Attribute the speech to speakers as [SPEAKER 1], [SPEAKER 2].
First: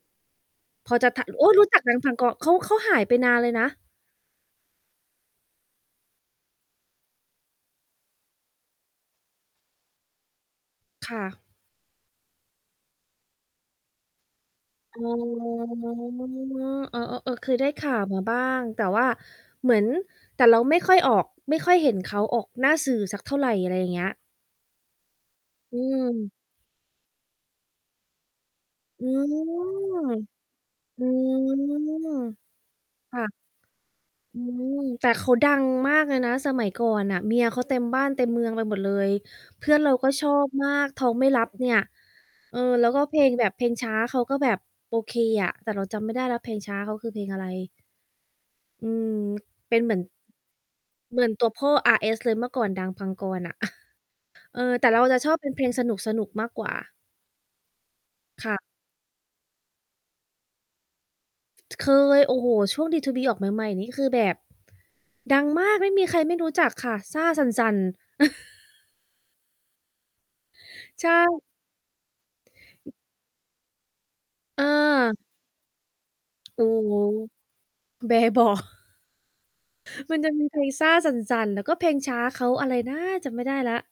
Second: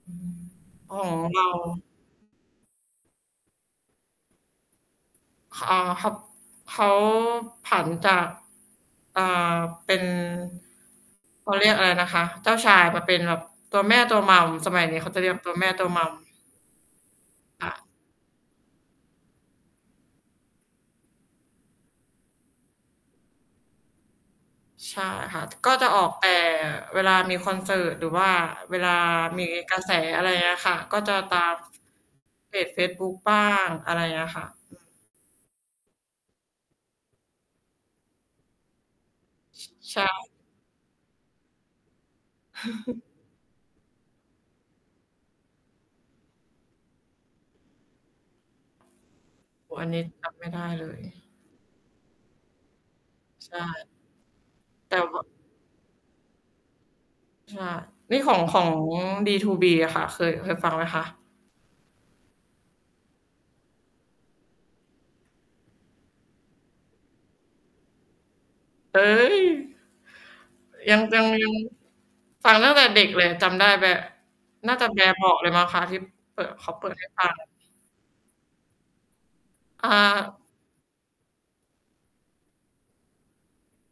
[SPEAKER 1] พ
[SPEAKER 2] อ๋
[SPEAKER 1] อ
[SPEAKER 2] อ
[SPEAKER 1] จะ ท
[SPEAKER 2] เร
[SPEAKER 1] โอ
[SPEAKER 2] า
[SPEAKER 1] ๊ย รู้จัก ดัง พันกร เขา เขาหายไปนานเลยนะ
[SPEAKER 2] อา คับ เขาผันจาก อ่า เป็น
[SPEAKER 1] ค่ะ
[SPEAKER 2] เขาเรียกอะไรนะคะ เจ้าชายมาเป็นแบบตัวแม่ตัว Mom สมัยนี
[SPEAKER 1] อ
[SPEAKER 2] ้เ
[SPEAKER 1] ๋
[SPEAKER 2] ข
[SPEAKER 1] อ
[SPEAKER 2] าจะเรียกตัวแม่ตัว Mom
[SPEAKER 1] อ้อ ๆ เออ เคย
[SPEAKER 2] ค
[SPEAKER 1] ได้
[SPEAKER 2] ่ะ
[SPEAKER 1] ข่าวมาบ้าง แต่ว่าเหมือน แต่เราไม่ค่อยออก ไม่ค่อยเห็นเขาออกหน้าสื่อสักเท่าไร อะไรอย่างเงี้ย
[SPEAKER 2] ใช่ค่ะ ก็
[SPEAKER 1] อื
[SPEAKER 2] จะออก แต่
[SPEAKER 1] ม
[SPEAKER 2] เวลามีคอนเสิร์ต หรือว่าเวลา
[SPEAKER 1] อื
[SPEAKER 2] มีกระแส
[SPEAKER 1] ม
[SPEAKER 2] อะไรอย่างเงี้ยค่ะ ก็
[SPEAKER 1] อื
[SPEAKER 2] จะตาม
[SPEAKER 1] ม
[SPEAKER 2] เพจเฟซบุ๊
[SPEAKER 1] ค
[SPEAKER 2] ก
[SPEAKER 1] ่
[SPEAKER 2] บ
[SPEAKER 1] ะ
[SPEAKER 2] ้าง อะไรอย่างเงี้ย
[SPEAKER 1] อ
[SPEAKER 2] ค
[SPEAKER 1] ื
[SPEAKER 2] ่ะ อื
[SPEAKER 1] ม
[SPEAKER 2] ม
[SPEAKER 1] แต่เขาดังมากเลยนะ สมัยก่อนน่ะ เมียเขาเต็มบ้านเต็มเมืองไปหมดเลย
[SPEAKER 2] ช
[SPEAKER 1] เพื่อนเรา
[SPEAKER 2] ใช
[SPEAKER 1] ก็ช
[SPEAKER 2] ่
[SPEAKER 1] อบมากท้องไม่รับเนี่ย เออ แล้วก็เพลงแบบ เพลงช้าเขาก็แบบ โอเคอะ แต่เราจำไม่ได้แล้วเพลงช้าเขา คือเพลงอะไร? อืม เ
[SPEAKER 2] โอ
[SPEAKER 1] ป
[SPEAKER 2] ้
[SPEAKER 1] ็
[SPEAKER 2] โฮ
[SPEAKER 1] น
[SPEAKER 2] อั
[SPEAKER 1] เ
[SPEAKER 2] น
[SPEAKER 1] หมื
[SPEAKER 2] น
[SPEAKER 1] อ
[SPEAKER 2] ี้
[SPEAKER 1] น
[SPEAKER 2] จำ ไม่ได้เลย
[SPEAKER 1] เหมือนตัวพ่ออาร์เอส เลย เมื่อก่อน ดัง พันกร น
[SPEAKER 2] ใ
[SPEAKER 1] ่
[SPEAKER 2] ช
[SPEAKER 1] ะ
[SPEAKER 2] ่
[SPEAKER 1] เออ แต่
[SPEAKER 2] แ
[SPEAKER 1] เ
[SPEAKER 2] ต
[SPEAKER 1] รา
[SPEAKER 2] ่
[SPEAKER 1] จะ
[SPEAKER 2] ว
[SPEAKER 1] ชอบเป็นเพลงสนุก ๆ มากกว่า
[SPEAKER 2] ใช่ นี่ของ
[SPEAKER 1] ค่
[SPEAKER 2] ขอ
[SPEAKER 1] ะ
[SPEAKER 2] ง D2B อะค่ะ เคย เคยฟังไหมคะ?
[SPEAKER 1] เคย โอ้โฮ ช่วง D2B ออกใหม่ ๆ นี่ก็คือแบบ ดังมาก ไม่มีใครไม่รู้จักค่ะ ซ่าสั่น ๆ
[SPEAKER 2] เฮ้ย! ยัง
[SPEAKER 1] ใช
[SPEAKER 2] จัง
[SPEAKER 1] ่
[SPEAKER 2] ยัง ฟังตั้งแต่เด็กเลย จำได้ แบ น่าจะแบ
[SPEAKER 1] เออ
[SPEAKER 2] เบาะเลยมั้งคะ ที่เปิด
[SPEAKER 1] โอ
[SPEAKER 2] เ
[SPEAKER 1] ้
[SPEAKER 2] ขาเปิ
[SPEAKER 1] โ
[SPEAKER 2] ด
[SPEAKER 1] ฮ
[SPEAKER 2] ให้ฟัง
[SPEAKER 1] แบเบาะ
[SPEAKER 2] อ่
[SPEAKER 1] มันจะ
[SPEAKER 2] า
[SPEAKER 1] มีเพลง ซ่าสั่น ๆ แล้วก็เพลงช้า เขา อะไรนะจำไม่ได้แล้ว